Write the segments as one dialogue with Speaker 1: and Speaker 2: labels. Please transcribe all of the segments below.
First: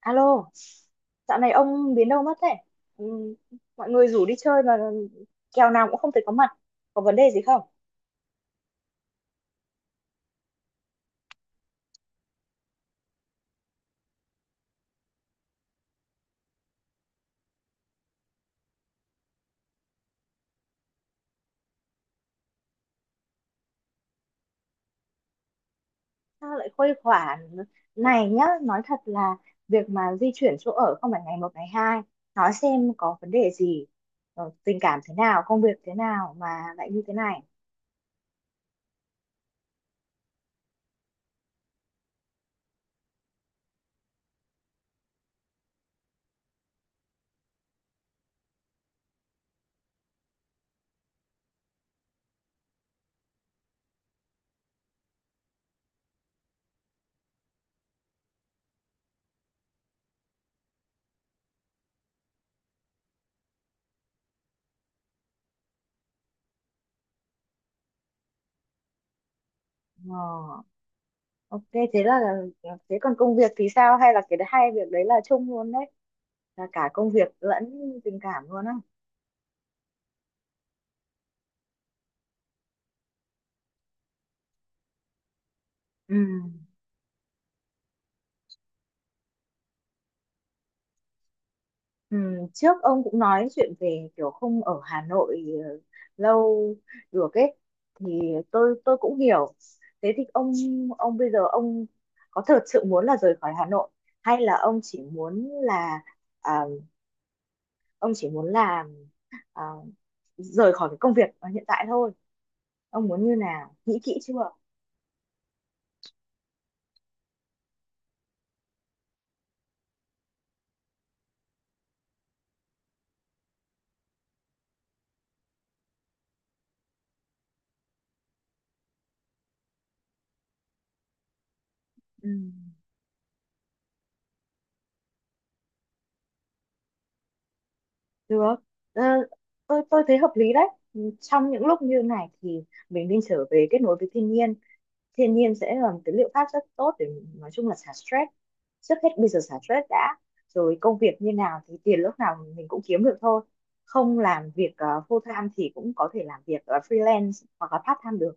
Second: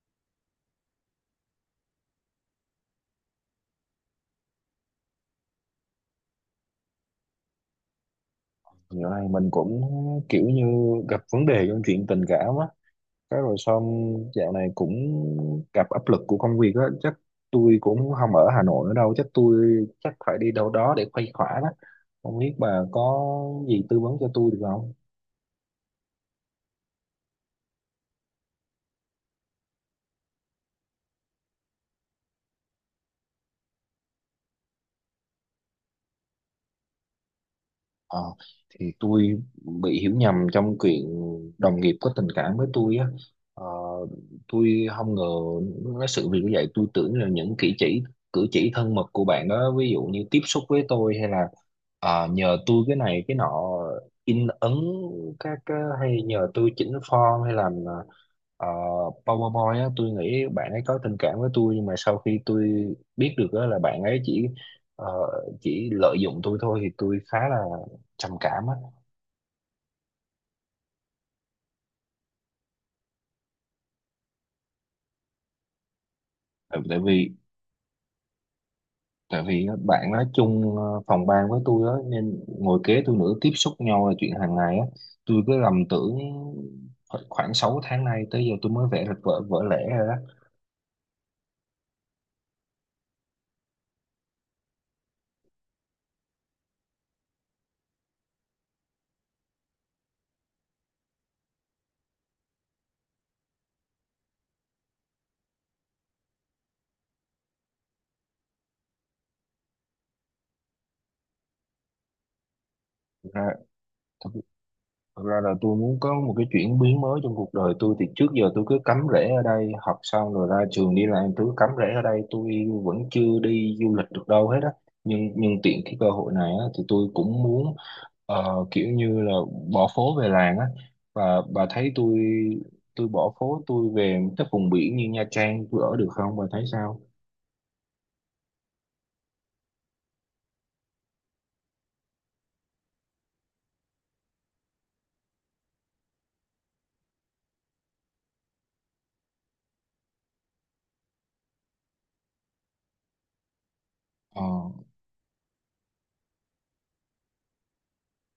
Speaker 1: Alo, dạo này ông biến đâu mất thế? Ừ, mọi người rủ đi chơi mà kèo nào cũng không thể có mặt. Có vấn đề gì không?
Speaker 2: Dạo này mình cũng kiểu như gặp vấn đề trong chuyện tình cảm á, cái rồi xong dạo này cũng gặp áp lực của công việc á, chắc tôi cũng không ở Hà Nội nữa đâu, chắc tôi chắc phải đi đâu đó để khuây khỏa đó. Không biết bà có gì tư vấn cho tôi được không?
Speaker 1: Sao lại khuây khỏa này nhá? Nói thật là việc mà di chuyển chỗ ở không phải ngày một ngày hai. Nói xem có vấn đề gì, tình cảm thế nào, công việc thế nào mà lại như thế này.
Speaker 2: Ờ, thì tôi bị hiểu nhầm trong chuyện đồng nghiệp có tình cảm với tôi á. Ờ, tôi không ngờ cái sự việc như vậy, tôi tưởng là những cử chỉ thân mật của bạn đó, ví dụ như tiếp xúc với tôi hay là nhờ tôi cái này cái nọ in ấn các cái, hay nhờ tôi chỉnh form hay làm ờ, PowerPoint á. Tôi nghĩ bạn ấy có tình cảm với tôi, nhưng mà sau khi tôi biết được á là bạn ấy chỉ ờ, chỉ lợi dụng tôi thôi, thì tôi khá là trầm cảm á.
Speaker 1: Ờ, ok, thế là thế còn công việc thì sao? Hay là cái hai việc đấy là chung luôn đấy? Là
Speaker 2: tại,
Speaker 1: cả
Speaker 2: tại
Speaker 1: công việc
Speaker 2: vì
Speaker 1: lẫn tình cảm luôn á?
Speaker 2: tại vì á, bạn nói chung phòng ban với tôi á, nên ngồi kế tôi nữa, tiếp xúc nhau là chuyện hàng ngày á. Tôi cứ lầm
Speaker 1: Ừ.
Speaker 2: tưởng, khoảng 6 tháng nay tới giờ tôi mới vẽ được vở vỡ lẽ rồi đó.
Speaker 1: Ừ, trước ông cũng nói chuyện về kiểu không ở Hà Nội, lâu được ấy, thì tôi cũng hiểu. Thế thì ông bây giờ ông có thật sự muốn là rời khỏi Hà Nội hay là à, ông chỉ muốn là, à, rời khỏi cái công việc ở hiện tại thôi? Ông muốn như nào, nghĩ kỹ chưa?
Speaker 2: Thực ra Thật ra là tôi muốn có một cái chuyển biến mới trong cuộc đời tôi. Thì trước giờ tôi cứ cắm rễ ở đây, học xong rồi ra trường đi làm, tôi cứ cắm rễ ở đây, tôi vẫn chưa đi du lịch được đâu hết á, nhưng tiện cái cơ hội này á, thì tôi cũng muốn kiểu như là bỏ phố về làng á. Và bà thấy tôi
Speaker 1: Ừ.
Speaker 2: tôi bỏ phố tôi về các vùng biển như Nha Trang tôi ở được không, bà thấy sao?
Speaker 1: Được. Ờ, tôi thấy hợp lý đấy. Trong những lúc như này thì mình nên trở về kết nối với thiên nhiên. Thiên nhiên sẽ là một cái liệu pháp rất tốt để nói chung là xả stress. Trước hết bây giờ xả stress đã, rồi công việc như nào thì tiền lúc nào mình cũng kiếm được thôi. Không
Speaker 2: Ờ
Speaker 1: làm việc full time thì cũng có thể làm việc freelance hoặc là part time được.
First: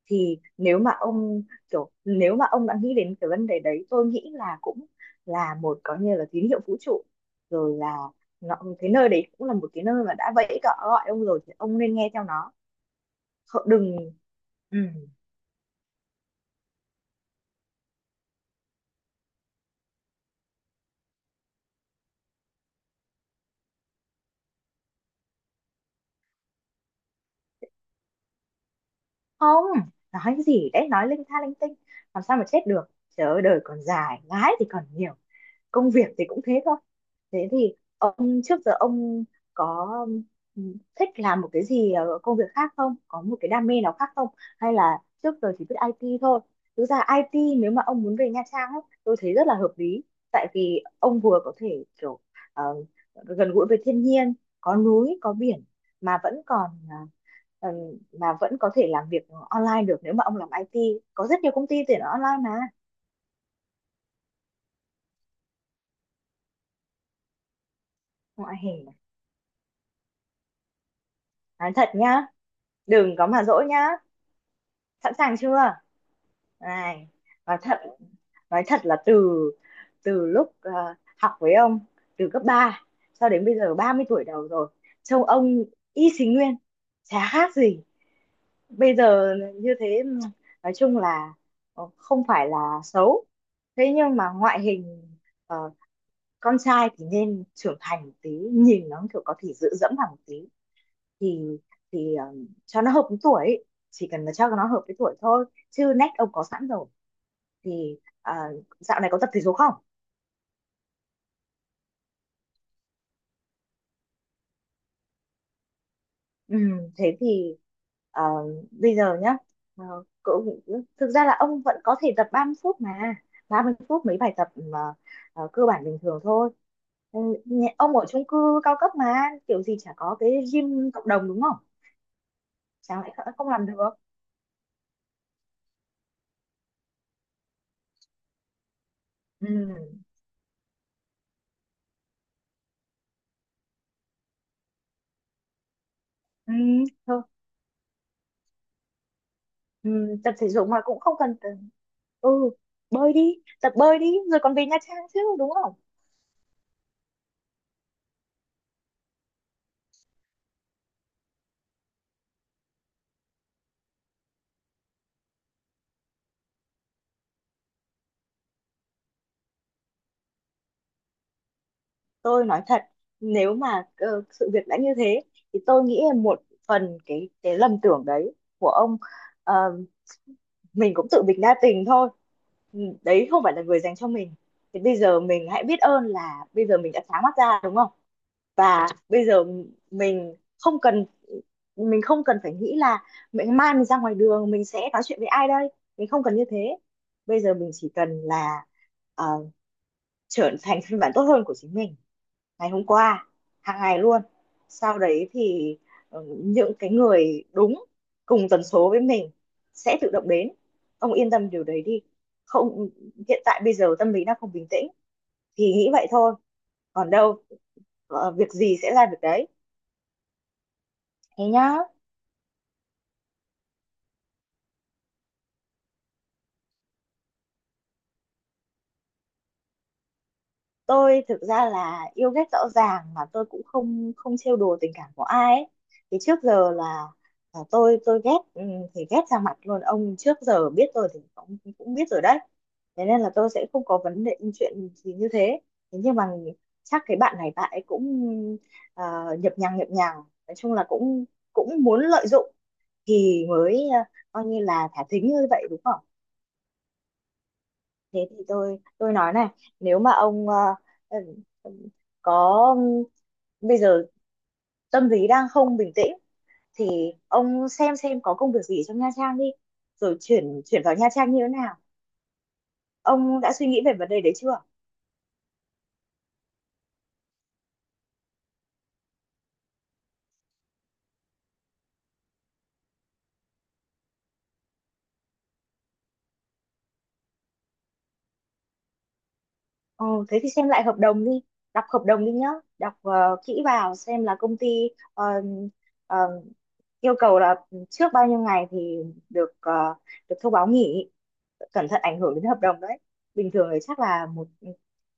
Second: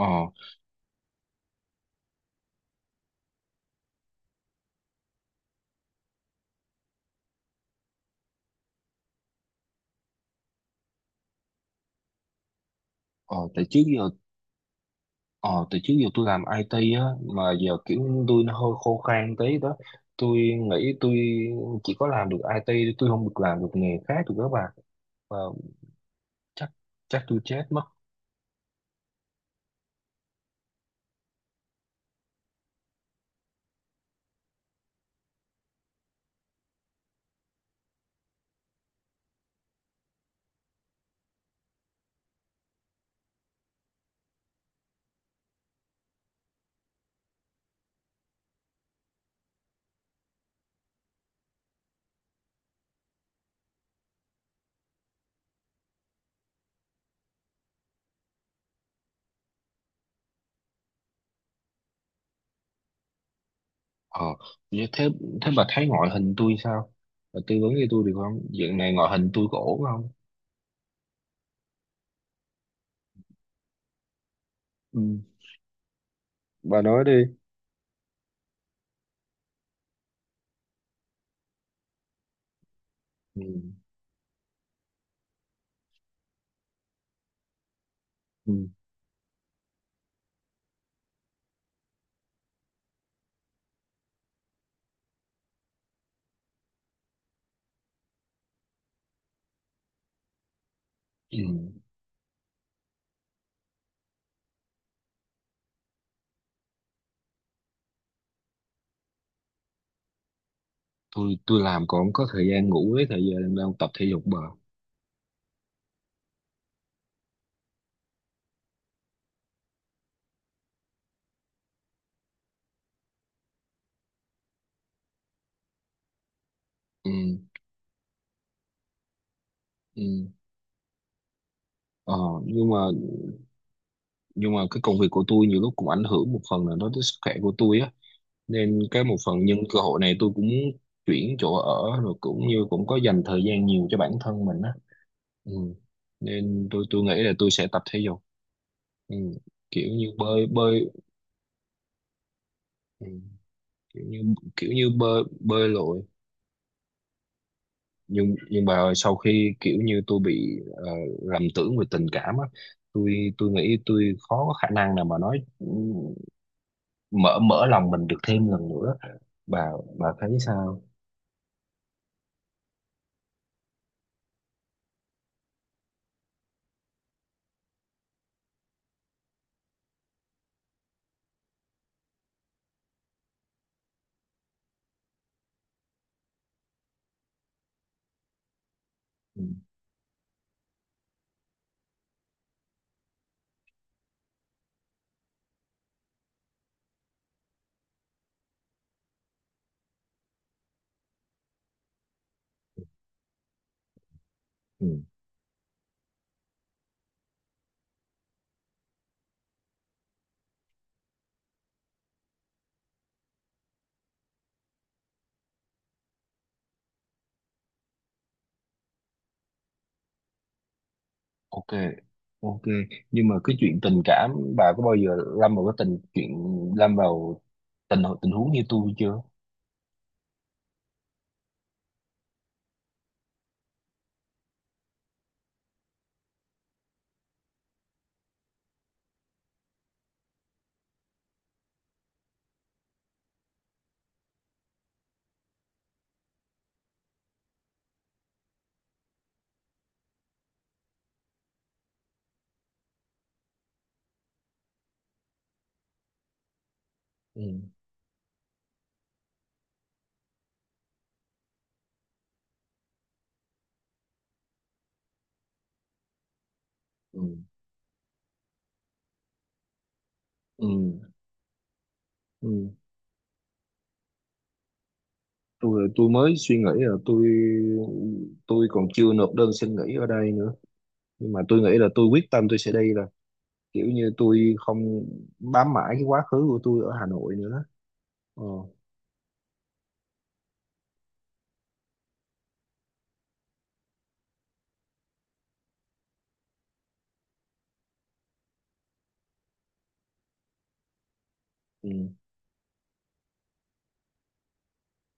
Speaker 2: ờ
Speaker 1: Thì nếu mà ông, đã nghĩ đến cái vấn đề đấy, tôi nghĩ là cũng là một, có như là tín hiệu vũ trụ rồi. Là cái nơi đấy cũng là một cái nơi mà đã vẫy cỏ gọi ông rồi, thì ông nên nghe theo nó.
Speaker 2: ờ tại
Speaker 1: Không-
Speaker 2: trước
Speaker 1: đừng
Speaker 2: giờ
Speaker 1: ừ.
Speaker 2: Ờ, từ trước giờ tôi làm IT á, mà giờ kiểu tôi nó hơi khô khan tí đó. Tôi nghĩ tôi chỉ có làm được IT, tôi không được làm được nghề khác được các bạn. Và chắc, tôi chết mất.
Speaker 1: không nói gì đấy, nói linh tha linh tinh. Làm sao mà chết được, trời ơi, đời còn dài ngái thì còn nhiều. Công việc thì cũng thế thôi. Thế thì ông, trước giờ ông có, ừm, thích làm một cái gì, công việc khác không, có một cái đam mê nào khác không, hay là trước giờ chỉ biết IT thôi? Thực ra IT, nếu mà ông muốn về Nha Trang ấy, tôi thấy rất là hợp lý. Tại vì ông vừa có thể kiểu, ờ, gần gũi với thiên nhiên, có núi có biển, mà vẫn còn, ờ, mà vẫn có thể làm việc online được nếu mà ông làm IT, có rất nhiều công ty tuyển online mà.
Speaker 2: Ờ, như thế, thế bà thấy ngoại hình tôi sao? Bà tư vấn cho tôi được không?
Speaker 1: Ngoại
Speaker 2: Dạng
Speaker 1: hình,
Speaker 2: này ngoại hình tôi có ổn không?
Speaker 1: nói thật nhá, đừng có mà dỗi nhá. Sẵn
Speaker 2: Ừ,
Speaker 1: sàng chưa?
Speaker 2: bà nói
Speaker 1: Này,
Speaker 2: đi.
Speaker 1: nói thật nói thật là từ từ lúc, học với ông từ cấp 3, cho
Speaker 2: Ừ,
Speaker 1: đến bây giờ 30 tuổi đầu rồi, trông ông y xì nguyên, chả khác gì
Speaker 2: ừ,
Speaker 1: bây giờ. Như thế nói chung là, không phải là xấu, thế nhưng mà ngoại hình, ờ, con trai thì nên trưởng thành một tí, nhìn nó kiểu có thể dựa dẫm vào một tí, thì
Speaker 2: ừ.
Speaker 1: thì cho nó hợp với tuổi ấy. Chỉ cần là cho nó hợp với tuổi thôi, chứ nét ông có sẵn rồi, thì dạo này có tập thể dục không?
Speaker 2: Tôi làm còn không có thời gian ngủ với thời gian đang tập thể dục bà.
Speaker 1: ừ, Thế thì, à, bây giờ nhá, ờ, cậu, thực ra là ông vẫn có thể tập 30 phút mấy bài tập mà, cơ bản bình thường thôi.
Speaker 2: Ừ,
Speaker 1: Ừ, ông ở chung cư cao cấp mà, kiểu gì chả
Speaker 2: ừ.
Speaker 1: có cái gym cộng đồng đúng không?
Speaker 2: Ờ, nhưng mà
Speaker 1: Chẳng lẽ không làm được?
Speaker 2: nhưng mà cái công việc của tôi nhiều lúc cũng ảnh hưởng một phần là nó tới sức khỏe của tôi á, nên cái một phần
Speaker 1: Ừ.
Speaker 2: nhân cơ hội này tôi cũng muốn chuyển chỗ ở rồi cũng như cũng có dành thời gian nhiều cho bản thân mình á. Ừ,
Speaker 1: Ừ.
Speaker 2: nên tôi nghĩ
Speaker 1: Thôi.
Speaker 2: là tôi sẽ tập thể dục. Ừ, kiểu
Speaker 1: Ừ.
Speaker 2: như
Speaker 1: Tập
Speaker 2: bơi
Speaker 1: thể dục mà
Speaker 2: bơi.
Speaker 1: cũng không cần, ừ
Speaker 2: Ừ,
Speaker 1: bơi đi tập bơi
Speaker 2: kiểu
Speaker 1: đi
Speaker 2: như
Speaker 1: rồi còn về
Speaker 2: kiểu
Speaker 1: Nha
Speaker 2: như
Speaker 1: Trang chứ
Speaker 2: bơi
Speaker 1: đúng
Speaker 2: bơi
Speaker 1: không?
Speaker 2: lội. Nhưng mà sau khi kiểu như tôi bị lầm tưởng về tình cảm á, tôi nghĩ tôi khó có khả năng nào mà nói, mở mở lòng mình được thêm lần nữa. Bà, thấy sao?
Speaker 1: Tôi nói thật, nếu mà sự việc đã như thế, thì tôi nghĩ là một phần cái lầm tưởng đấy của ông, ờ, mình cũng tự mình đa tình thôi. Ừ, đấy không phải là người dành cho mình, thì bây giờ mình hãy biết ơn là bây giờ mình đã sáng mắt ra đúng không, và bây
Speaker 2: Ừ,
Speaker 1: giờ mình không cần mình không cần phải nghĩ là mai mình ra ngoài đường mình sẽ nói chuyện với ai đây. Mình không cần như thế, bây giờ mình chỉ cần là, ờ, trở thành phiên bản tốt hơn của chính mình ngày hôm qua, hàng ngày luôn. Sau
Speaker 2: ừ,
Speaker 1: đấy thì, những cái người đúng cùng tần số với mình sẽ tự động đến. Ông yên tâm điều đấy đi. Không, hiện tại bây giờ tâm lý đang không bình tĩnh thì nghĩ vậy thôi, còn đâu, việc gì sẽ ra việc đấy. Thế
Speaker 2: ok.
Speaker 1: nhá.
Speaker 2: Ok, nhưng mà cái chuyện tình cảm bà có bao giờ lâm vào cái tình chuyện lâm vào tình tình huống như tôi chưa?
Speaker 1: Tôi thực ra là yêu ghét rõ ràng, mà tôi cũng không không trêu đùa tình cảm của ai ấy. Thì trước giờ là tôi ghét, thì ghét ra mặt luôn. Ông trước giờ biết tôi thì cũng cũng biết rồi đấy. Thế nên là tôi sẽ không có vấn đề chuyện gì như thế. Thế nhưng mà chắc cái bạn này bạn ấy cũng, ờ, nhập nhằng, nói chung là cũng cũng muốn lợi dụng, thì mới coi như là thả thính như vậy đúng không?
Speaker 2: ừ,
Speaker 1: Thế thì tôi nói này, nếu mà ông, ừm, ừm, có, bây giờ tâm lý đang không bình tĩnh, thì
Speaker 2: ừ,
Speaker 1: ông xem có công việc gì trong Nha Trang đi, rồi chuyển
Speaker 2: ừ,
Speaker 1: chuyển vào Nha Trang như thế nào.
Speaker 2: ừ.
Speaker 1: Ông đã suy nghĩ về vấn đề đấy chưa?
Speaker 2: Tôi mới suy nghĩ là tôi còn chưa nộp đơn xin nghỉ ở đây nữa, nhưng mà tôi nghĩ là tôi quyết tâm tôi sẽ đi, là kiểu như tôi không bám mãi cái quá khứ của tôi ở Hà Nội nữa đó. ờ,
Speaker 1: Ờ, Thế thì xem lại hợp đồng đi, đọc hợp đồng đi nhá. Đọc kỹ vào xem là công ty, ờ, ờ, yêu cầu là trước bao nhiêu ngày thì được ờ, được thông báo nghỉ, cẩn
Speaker 2: ừ.
Speaker 1: thận ảnh hưởng đến hợp đồng đấy. Bình thường thì chắc là một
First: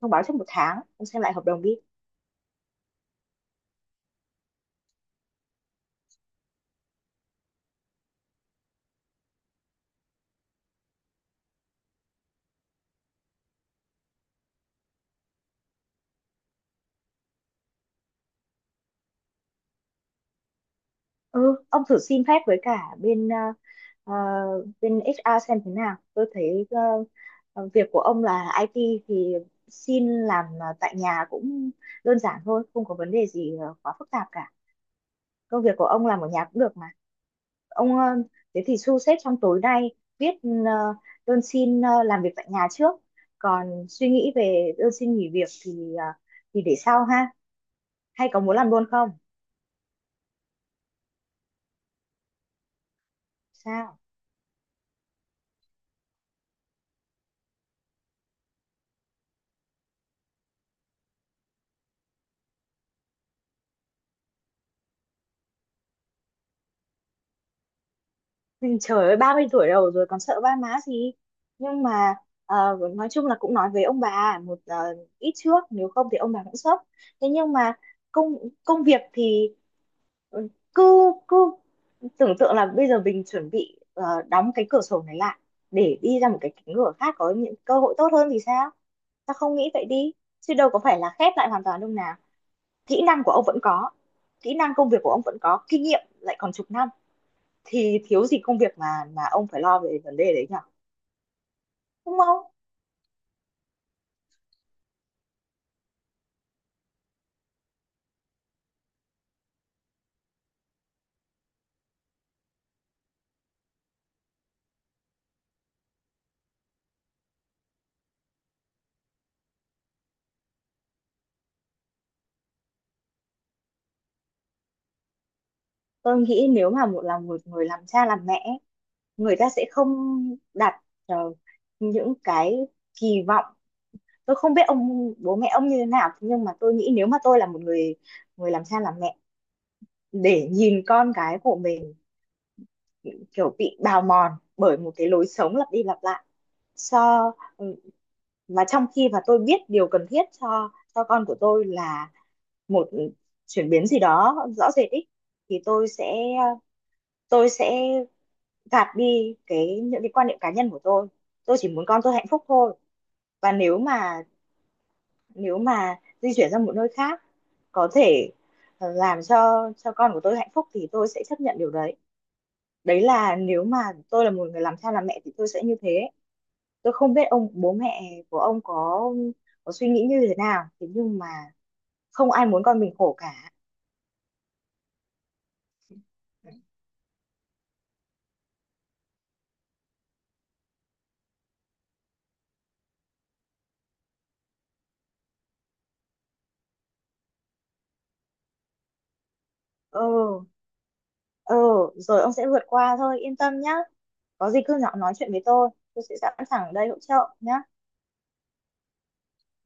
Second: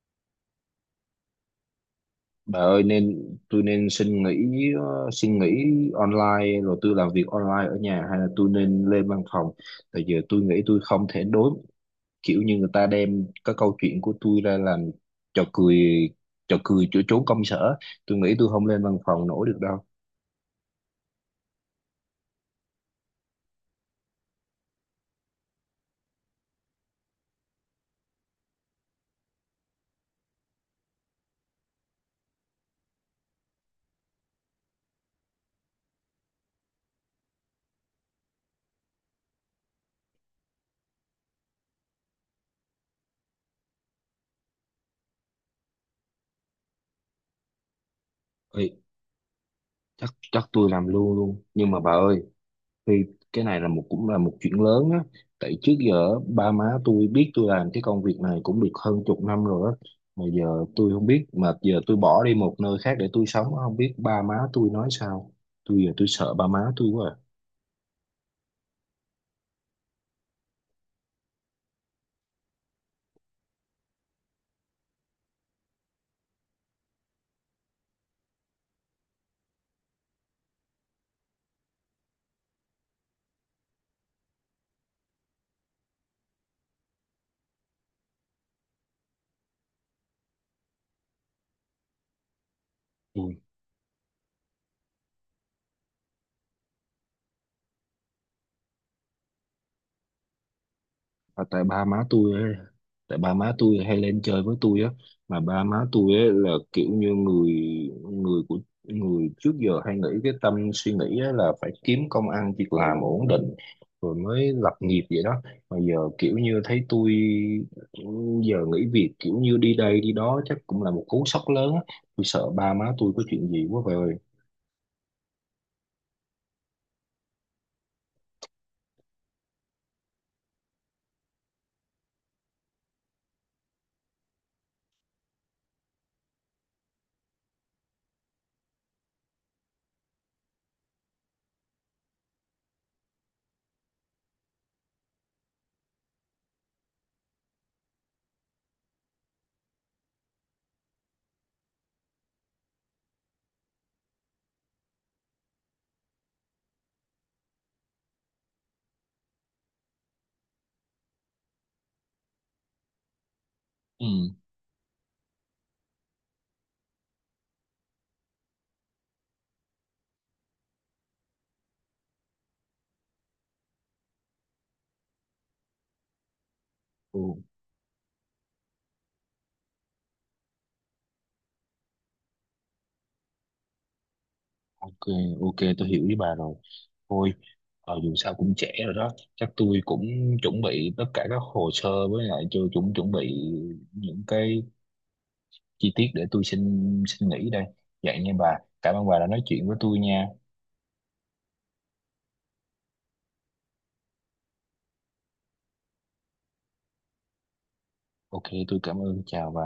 Speaker 1: thông báo trong một tháng, ông xem lại hợp đồng đi.
Speaker 2: Bà ơi, nên tôi nên xin nghỉ, xin nghỉ online rồi tôi làm việc online ở nhà hay là tôi nên lên văn phòng? Tại giờ tôi nghĩ tôi không thể đối, kiểu như người ta đem cái câu chuyện của tôi ra làm trò cười, chỗ trốn công sở, tôi nghĩ tôi không lên văn phòng nổi được đâu.
Speaker 1: Ừ ông thử xin phép với cả bên, ờ, bên HR xem thế nào. Tôi thấy việc của ông là IT, thì xin làm tại nhà cũng đơn giản thôi, không có vấn đề gì quá phức tạp cả, công việc của ông làm ở nhà cũng được mà. Ông ờ, thế thì thu xếp trong tối nay viết ờ, đơn xin làm việc tại nhà trước, còn suy nghĩ về đơn xin nghỉ việc thì để sau ha, hay có muốn
Speaker 2: Ê,
Speaker 1: làm luôn không?
Speaker 2: chắc, tôi làm luôn luôn, nhưng mà bà ơi, thì cái này là một,
Speaker 1: Sao?
Speaker 2: cũng là một chuyện lớn á. Tại trước giờ ba má tôi biết tôi làm cái công việc này cũng được hơn chục năm rồi á, mà giờ tôi không biết, mà giờ tôi bỏ đi một nơi khác để tôi sống không biết ba má tôi nói sao. Tôi giờ tôi sợ ba má tôi quá à.
Speaker 1: Nhưng trời ơi 30 tuổi đầu rồi còn sợ ba má gì? Nhưng mà nói chung là cũng nói với ông bà một ít trước, nếu không thì ông bà cũng sốc. Thế nhưng mà công công việc thì, ừ, cứ cứ tưởng tượng là bây giờ mình chuẩn bị đóng cái cửa sổ này lại để đi ra một cái cánh cửa khác có những cơ hội tốt hơn thì sao. Sao không nghĩ vậy đi, chứ đâu có phải là khép lại hoàn toàn đâu nào. Kỹ
Speaker 2: Ừ.
Speaker 1: năng của ông vẫn có, kỹ năng công việc của ông vẫn có kinh nghiệm lại còn chục năm, thì thiếu gì công việc mà ông phải lo về vấn đề đấy nhở,
Speaker 2: À, tại ba má
Speaker 1: đúng
Speaker 2: tôi
Speaker 1: không?
Speaker 2: ấy, tại ba má tôi hay lên chơi với tôi á, mà ba má tôi ấy là kiểu như người, người của người trước giờ hay nghĩ cái tâm suy nghĩ á là phải kiếm công ăn việc làm ổn định rồi mới lập nghiệp vậy đó. Mà giờ kiểu như thấy tôi giờ nghỉ việc, kiểu như đi đây đi đó, chắc cũng là một cú sốc lớn á. Tôi sợ ba má tôi có chuyện gì quá vậy ơi.
Speaker 1: Tôi nghĩ nếu mà một người làm cha làm mẹ, người ta sẽ không đặt, ờ, những cái kỳ vọng. Tôi không biết ông bố mẹ ông như thế nào, nhưng mà tôi nghĩ nếu mà tôi là một người người làm cha làm mẹ, để nhìn con cái của mình kiểu bị bào mòn bởi một cái lối sống lặp đi lặp lại, so ừ, mà trong khi mà tôi biết điều cần thiết cho con của tôi là một chuyển biến gì đó rõ rệt ý, thì tôi sẽ gạt đi những cái quan niệm cá nhân của tôi. Tôi chỉ muốn con tôi hạnh phúc thôi. Và nếu mà
Speaker 2: Ừ.
Speaker 1: nếu mà di chuyển sang một nơi khác có thể, làm cho con của tôi hạnh phúc, thì tôi sẽ chấp nhận điều đấy. Đấy là nếu mà tôi là một người làm cha làm mẹ thì tôi sẽ như thế. Tôi không biết
Speaker 2: Ừ.
Speaker 1: ông bố mẹ của ông có suy nghĩ như thế nào, thế nhưng mà không ai muốn con mình khổ cả.
Speaker 2: Ok, ok, tôi hiểu với bà rồi. Thôi, dù sao cũng trễ rồi đó. Chắc tôi cũng chuẩn bị tất cả các hồ sơ với lại cho chuẩn, chuẩn bị những cái chi tiết để tôi xin, nghỉ đây. Vậy nha bà. Cảm ơn bà đã nói chuyện với tôi nha.
Speaker 1: Ừ. Ừ. Rồi ông sẽ vượt qua thôi, yên tâm nhá. Có gì cứ nhỏ nói chuyện với tôi sẽ sẵn sàng ở đây hỗ trợ nhá.
Speaker 2: Ok, tôi cảm ơn. Chào bà.